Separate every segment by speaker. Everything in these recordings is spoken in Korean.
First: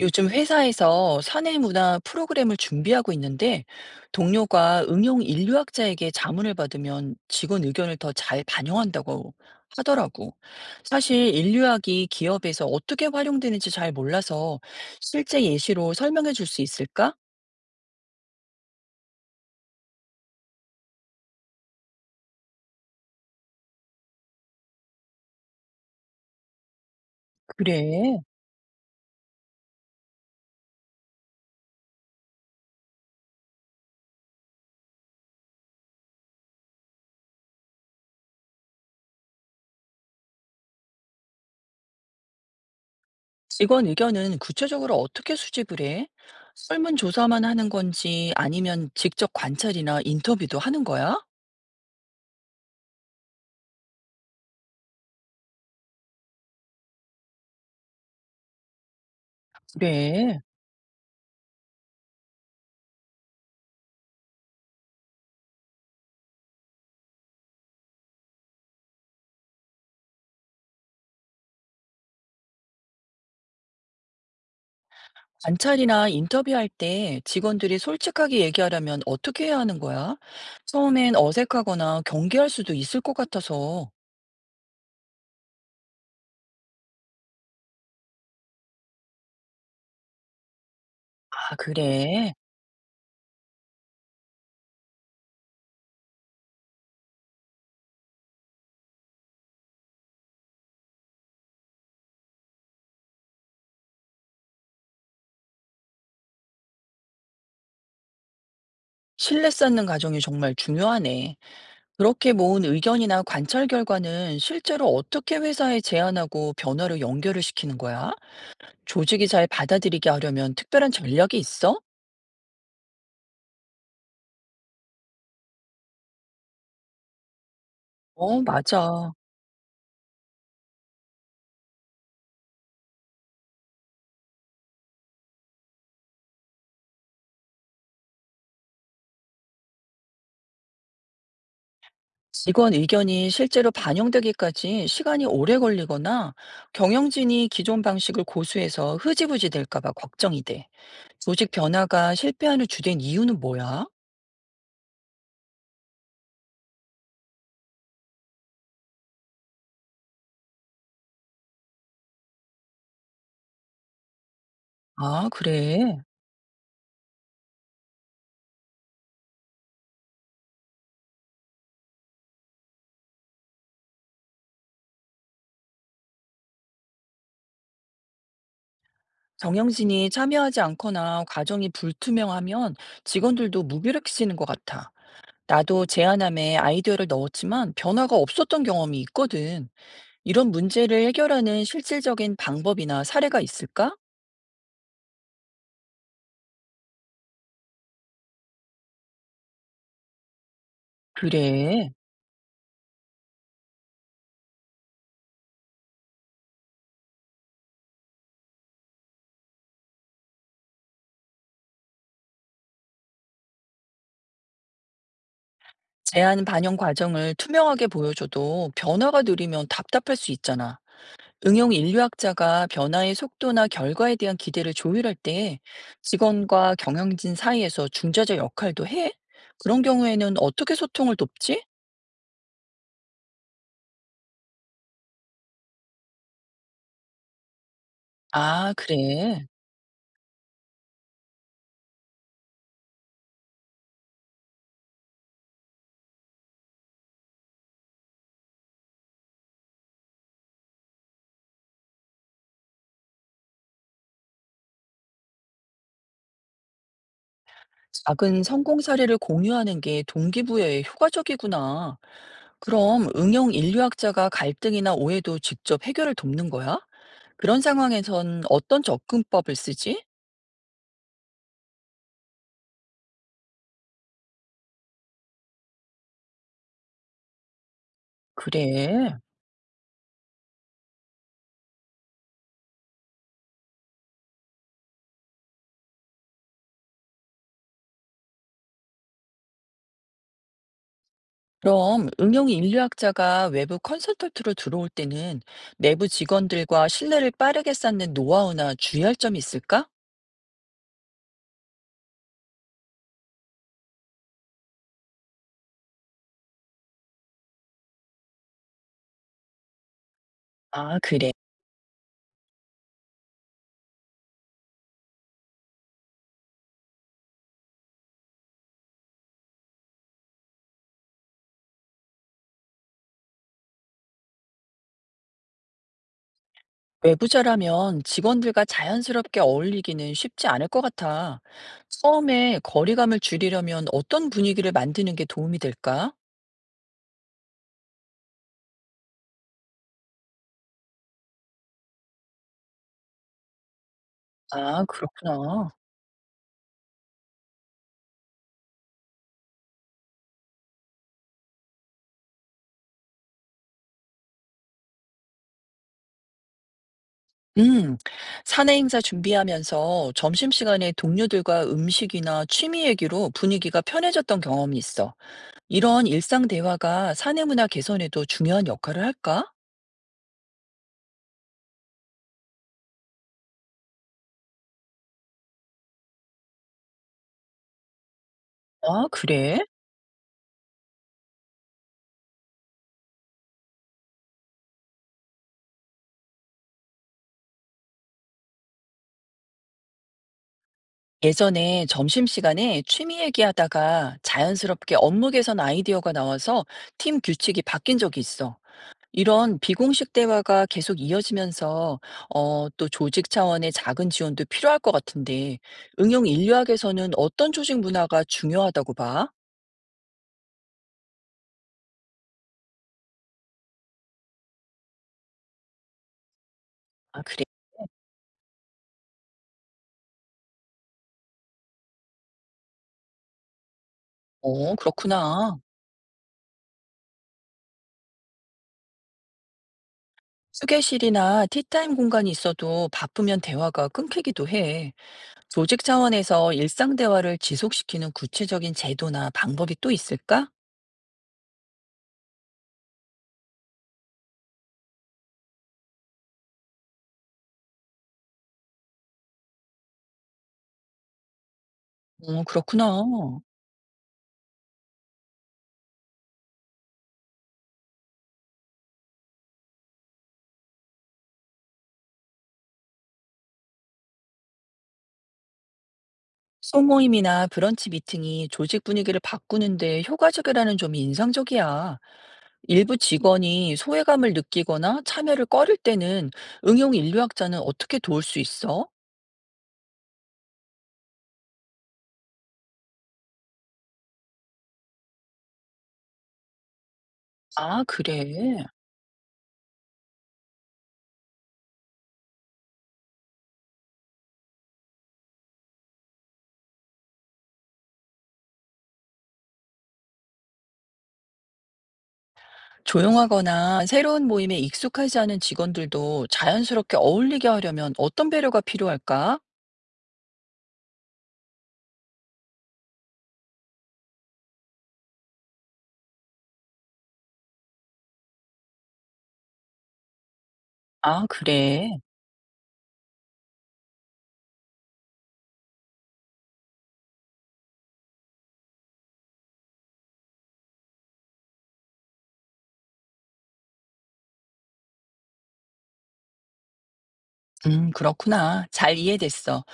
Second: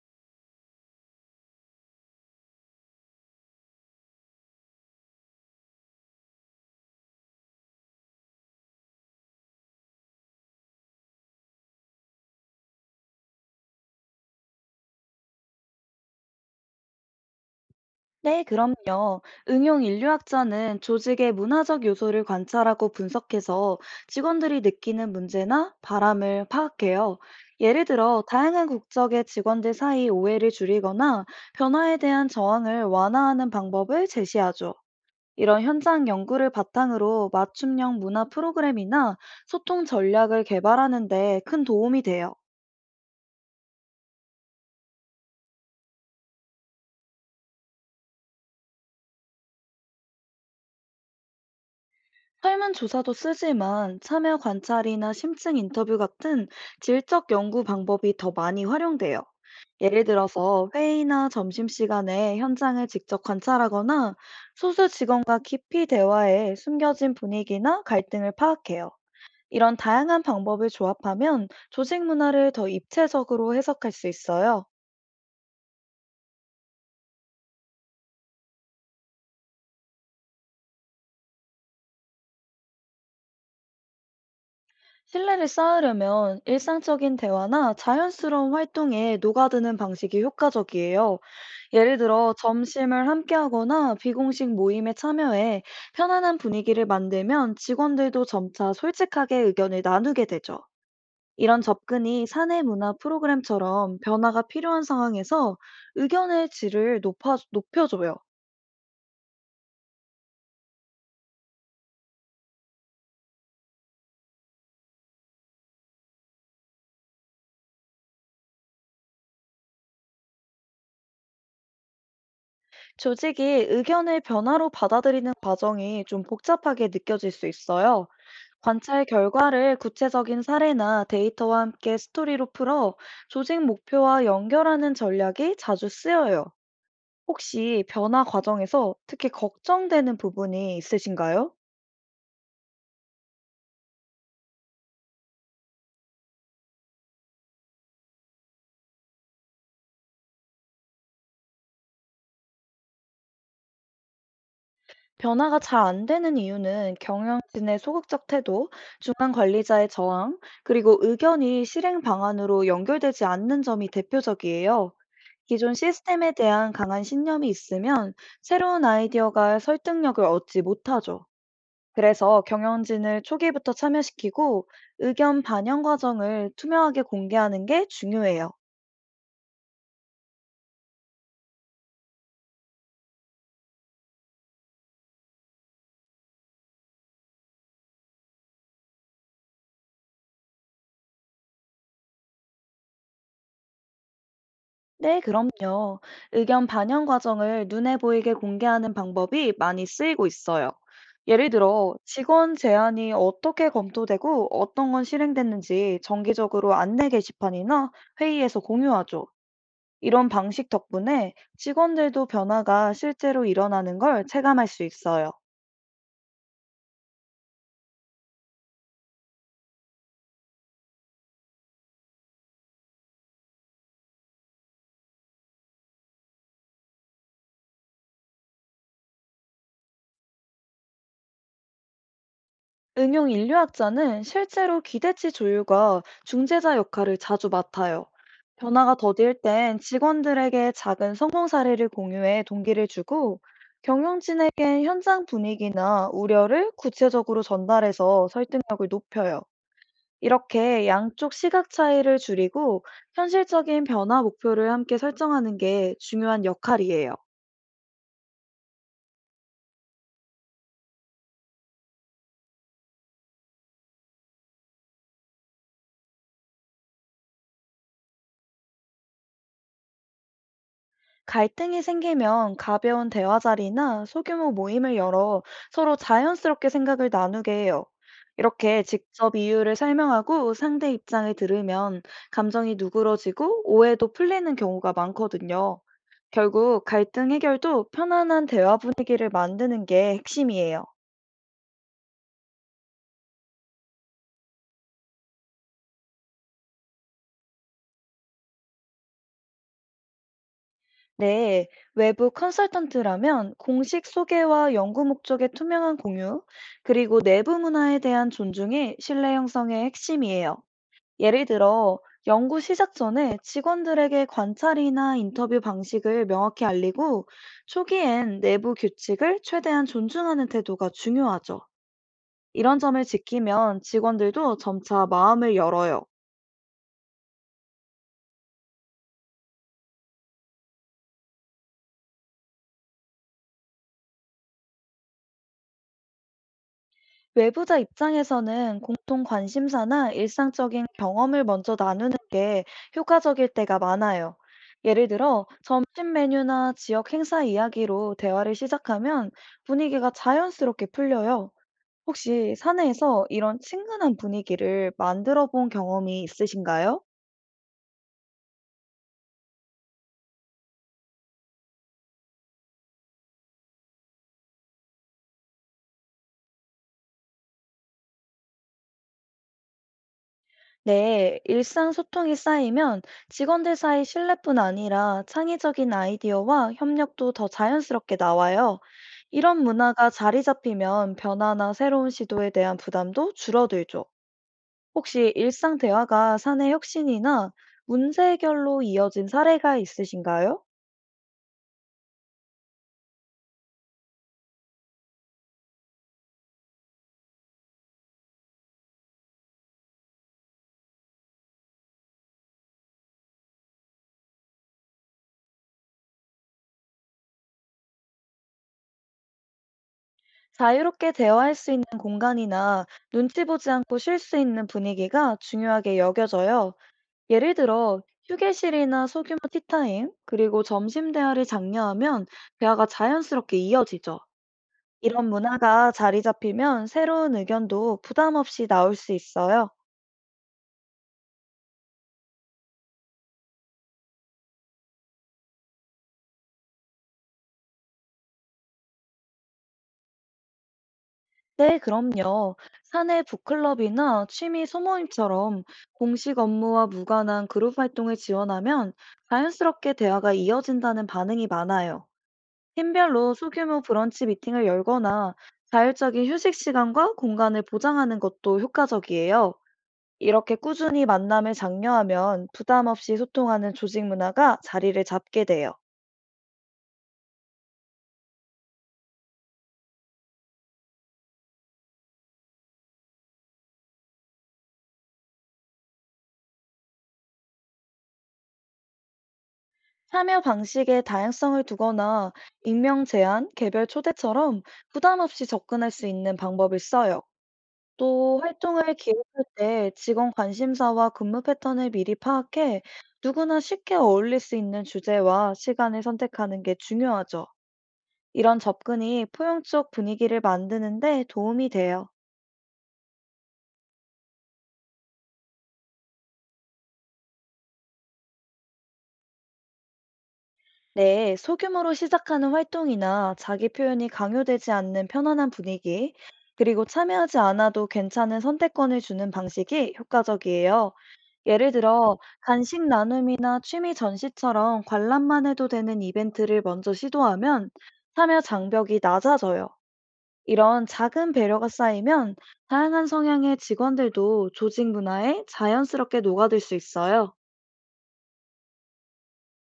Speaker 1: 요즘 회사에서 사내 문화 프로그램을 준비하고 있는데 동료가 응용 인류학자에게 자문을 받으면 직원 의견을 더 잘 반영한다고 하더라고. 사실 인류학이 기업에서 어떻게 활용되는지 잘 몰라서 실제 예시로 설명해 줄 수 있을까?
Speaker 2: 네, 그럼요. 응용 인류학자는 조직의 문화적 요소를 관찰하고 분석해서 직원들이 느끼는 문제나 바람을 파악해요. 예를
Speaker 1: 그래.
Speaker 2: 들어, 다양한 국적의 직원들 사이 오해를 줄이거나 변화에 대한 저항을 완화하는 방법을 제시하죠. 이런 현장 연구를 바탕으로 맞춤형 문화 프로그램이나 소통 전략을 개발하는 데 큰 도움이 돼요.
Speaker 1: 직원 의견은 구체적으로 어떻게 수집을 해? 설문조사만 하는 건지 아니면 직접 관찰이나 인터뷰도 하는 거야?
Speaker 2: 설문조사도 쓰지만 참여 관찰이나 심층 인터뷰 같은 질적 연구 방법이 더 많이 활용돼요. 예를
Speaker 1: 그래.
Speaker 2: 들어서 회의나 점심시간에 현장을 직접 관찰하거나 소수 직원과 깊이 대화해 숨겨진 분위기나 갈등을 파악해요. 이런 다양한 방법을 조합하면 조직 문화를 더 입체적으로 해석할 수 있어요.
Speaker 1: 관찰이나 인터뷰할 때 직원들이 솔직하게 얘기하려면 어떻게 해야 하는 거야? 처음엔 어색하거나 경계할 수도 있을 것 같아서.
Speaker 2: 신뢰를 쌓으려면 일상적인 대화나 자연스러운 활동에 녹아드는 방식이 효과적이에요.
Speaker 1: 아,
Speaker 2: 예를
Speaker 1: 그래.
Speaker 2: 들어 점심을 함께 하거나 비공식 모임에 참여해 편안한 분위기를 만들면 직원들도 점차 솔직하게 의견을 나누게 되죠. 이런 접근이 사내 문화 프로그램처럼 변화가 필요한 상황에서 의견의 질을 높여줘요.
Speaker 1: 신뢰 쌓는 과정이 정말 중요하네. 그렇게 모은 의견이나 관찰 결과는 실제로 어떻게 회사에 제안하고 변화로 연결을 시키는 거야? 조직이 잘 받아들이게 하려면 특별한 전략이 있어?
Speaker 2: 조직이 의견을 변화로 받아들이는 과정이 좀 복잡하게 느껴질 수 있어요.
Speaker 1: 어,
Speaker 2: 관찰
Speaker 1: 맞아.
Speaker 2: 결과를 구체적인 사례나 데이터와 함께 스토리로 풀어 조직 목표와 연결하는 전략이 자주 쓰여요. 혹시 변화 과정에서 특히 걱정되는 부분이 있으신가요?
Speaker 1: 직원 의견이 실제로 반영되기까지 시간이 오래 걸리거나 경영진이 기존 방식을 고수해서 흐지부지 될까 봐 걱정이 돼. 조직 변화가 실패하는 주된 이유는 뭐야?
Speaker 2: 변화가 잘 안 되는 이유는 경영진의 소극적 태도, 중간 관리자의 저항, 그리고 의견이 실행 방안으로 연결되지 않는 점이 대표적이에요.
Speaker 1: 아,
Speaker 2: 기존
Speaker 1: 그래.
Speaker 2: 시스템에 대한 강한 신념이 있으면 새로운 아이디어가 설득력을 얻지 못하죠. 그래서 경영진을 초기부터 참여시키고 의견 반영 과정을 투명하게 공개하는 게 중요해요.
Speaker 1: 경영진이 참여하지 않거나 과정이 불투명하면 직원들도 무기력해지는 것 같아. 나도 제안함에 아이디어를 넣었지만 변화가 없었던 경험이 있거든. 이런 문제를 해결하는 실질적인 방법이나 사례가 있을까?
Speaker 2: 네, 그럼요. 의견 반영 과정을 눈에 보이게 공개하는 방법이 많이 쓰이고 있어요. 예를
Speaker 1: 그래.
Speaker 2: 들어, 직원 제안이 어떻게 검토되고 어떤 건 실행됐는지 정기적으로 안내 게시판이나 회의에서 공유하죠. 이런 방식 덕분에 직원들도 변화가 실제로 일어나는 걸 체감할 수 있어요.
Speaker 1: 제안 반영 과정을 투명하게 보여줘도 변화가 느리면 답답할 수 있잖아. 응용 인류학자가 변화의 속도나 결과에 대한 기대를 조율할 때 직원과 경영진 사이에서 중재자 역할도 해? 그런 경우에는 어떻게 소통을 돕지?
Speaker 2: 응용 인류학자는 실제로 기대치 조율과 중재자 역할을 자주 맡아요.
Speaker 1: 아,
Speaker 2: 변화가 더딜
Speaker 1: 그래.
Speaker 2: 땐 직원들에게 작은 성공 사례를 공유해 동기를 주고 경영진에겐 현장 분위기나 우려를 구체적으로 전달해서 설득력을 높여요. 이렇게 양쪽 시각 차이를 줄이고 현실적인 변화 목표를 함께 설정하는 게 중요한 역할이에요.
Speaker 1: 작은 성공 사례를 공유하는 게 동기부여에 효과적이구나. 그럼 응용 인류학자가 갈등이나 오해도 직접 해결을 돕는 거야? 그런 상황에선 어떤 접근법을 쓰지?
Speaker 2: 갈등이 생기면 가벼운 대화 자리나 소규모 모임을 열어 서로 자연스럽게 생각을 나누게 해요. 이렇게
Speaker 1: 그래.
Speaker 2: 직접 이유를 설명하고 상대 입장을 들으면 감정이 누그러지고 오해도 풀리는 경우가 많거든요. 결국 갈등 해결도 편안한 대화 분위기를 만드는 게 핵심이에요.
Speaker 1: 그럼 응용 인류학자가 외부 컨설턴트로 들어올 때는 내부 직원들과 신뢰를 빠르게 쌓는 노하우나 주의할 점이 있을까?
Speaker 2: 네, 외부 컨설턴트라면 공식 소개와 연구 목적의 투명한 공유, 그리고 내부 문화에 대한 존중이 신뢰 형성의 핵심이에요.
Speaker 1: 아, 그래.
Speaker 2: 예를 들어, 연구 시작 전에 직원들에게 관찰이나 인터뷰 방식을 명확히 알리고, 초기엔 내부 규칙을 최대한 존중하는 태도가 중요하죠. 이런 점을 지키면 직원들도 점차 마음을 열어요.
Speaker 1: 외부자라면 직원들과 자연스럽게 어울리기는 쉽지 않을 것 같아. 처음에 거리감을 줄이려면 어떤 분위기를 만드는 게 도움이 될까?
Speaker 2: 외부자 입장에서는 공통 관심사나 일상적인 경험을 먼저 나누는 게 효과적일 때가 많아요.
Speaker 1: 아,
Speaker 2: 예를 들어,
Speaker 1: 그렇구나.
Speaker 2: 점심 메뉴나 지역 행사 이야기로 대화를 시작하면 분위기가 자연스럽게 풀려요. 혹시 산에서 이런 친근한 분위기를 만들어 본 경험이 있으신가요?
Speaker 1: 음, 사내 행사 준비하면서 점심시간에 동료들과 음식이나 취미 얘기로 분위기가 편해졌던 경험이 있어. 이런 일상 대화가 사내 문화 개선에도 중요한 역할을 할까?
Speaker 2: 네, 일상 소통이 쌓이면 직원들 사이 신뢰뿐 아니라 창의적인 아이디어와 협력도 더 자연스럽게 나와요.
Speaker 1: 아, 그래?
Speaker 2: 이런 문화가 자리 잡히면 변화나 새로운 시도에 대한 부담도 줄어들죠. 혹시 일상 대화가 사내 혁신이나 문제 해결로 이어진 사례가 있으신가요?
Speaker 1: 예전에 점심시간에 취미 얘기하다가 자연스럽게 업무 개선 아이디어가 나와서 팀 규칙이 바뀐 적이 있어. 이런 비공식 대화가 계속 이어지면서, 또 조직 차원의 작은 지원도 필요할 것 같은데, 응용 인류학에서는 어떤 조직 문화가 중요하다고 봐?
Speaker 2: 자유롭게 대화할 수 있는 공간이나 눈치 보지 않고 쉴 수 있는 분위기가 중요하게 여겨져요.
Speaker 1: 아, 그래?
Speaker 2: 예를 들어, 휴게실이나 소규모 티타임, 그리고 점심 대화를 장려하면 대화가 자연스럽게 이어지죠.
Speaker 1: 어,
Speaker 2: 이런
Speaker 1: 그렇구나.
Speaker 2: 문화가 자리 잡히면 새로운 의견도 부담 없이 나올 수 있어요.
Speaker 1: 휴게실이나 티타임 공간이 있어도 바쁘면 대화가 끊기기도 해. 조직 차원에서 일상 대화를 지속시키는 구체적인 제도나 방법이 또 있을까?
Speaker 2: 네, 그럼요. 사내 북클럽이나 취미 소모임처럼 공식 업무와 무관한 그룹 활동을 지원하면 자연스럽게 대화가 이어진다는 반응이 많아요.
Speaker 1: 어, 그렇구나.
Speaker 2: 팀별로 소규모 브런치 미팅을 열거나 자율적인 휴식 시간과 공간을 보장하는 것도 효과적이에요. 이렇게 꾸준히 만남을 장려하면 부담 없이 소통하는 조직 문화가 자리를 잡게 돼요.
Speaker 1: 소모임이나 브런치 미팅이 조직 분위기를 바꾸는데 효과적이라는 점이 인상적이야. 일부 직원이 소외감을 느끼거나 참여를 꺼릴 때는 응용 인류학자는 어떻게 도울 수 있어?
Speaker 2: 참여 방식에 다양성을 두거나 익명 제한, 개별 초대처럼 부담 없이 접근할 수 있는 방법을 써요.
Speaker 1: 아,
Speaker 2: 또
Speaker 1: 그래.
Speaker 2: 활동을 기획할 때 직원 관심사와 근무 패턴을 미리 파악해 누구나 쉽게 어울릴 수 있는 주제와 시간을 선택하는 게 중요하죠. 이런 접근이 포용 쪽 분위기를 만드는데 도움이 돼요.
Speaker 1: 조용하거나 새로운 모임에 익숙하지 않은 직원들도 자연스럽게 어울리게 하려면 어떤 배려가 필요할까?
Speaker 2: 네, 소규모로 시작하는 활동이나 자기 표현이 강요되지 않는 편안한 분위기, 그리고 참여하지 않아도 괜찮은 선택권을 주는 방식이 효과적이에요.
Speaker 1: 아,
Speaker 2: 예를
Speaker 1: 그래.
Speaker 2: 들어, 간식 나눔이나 취미 전시처럼 관람만 해도 되는 이벤트를 먼저 시도하면 참여 장벽이 낮아져요. 이런 작은 배려가 쌓이면 다양한 성향의 직원들도 조직 문화에 자연스럽게 녹아들 수 있어요.
Speaker 1: 그렇구나. 잘 이해됐어.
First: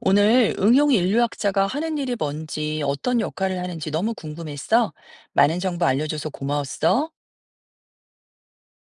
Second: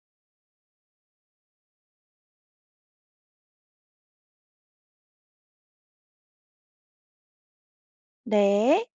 Speaker 1: 오늘 응용 인류학자가 하는 일이 뭔지, 어떤 역할을 하는지 너무 궁금했어. 많은 정보 알려줘서 고마웠어.
Speaker 2: 네.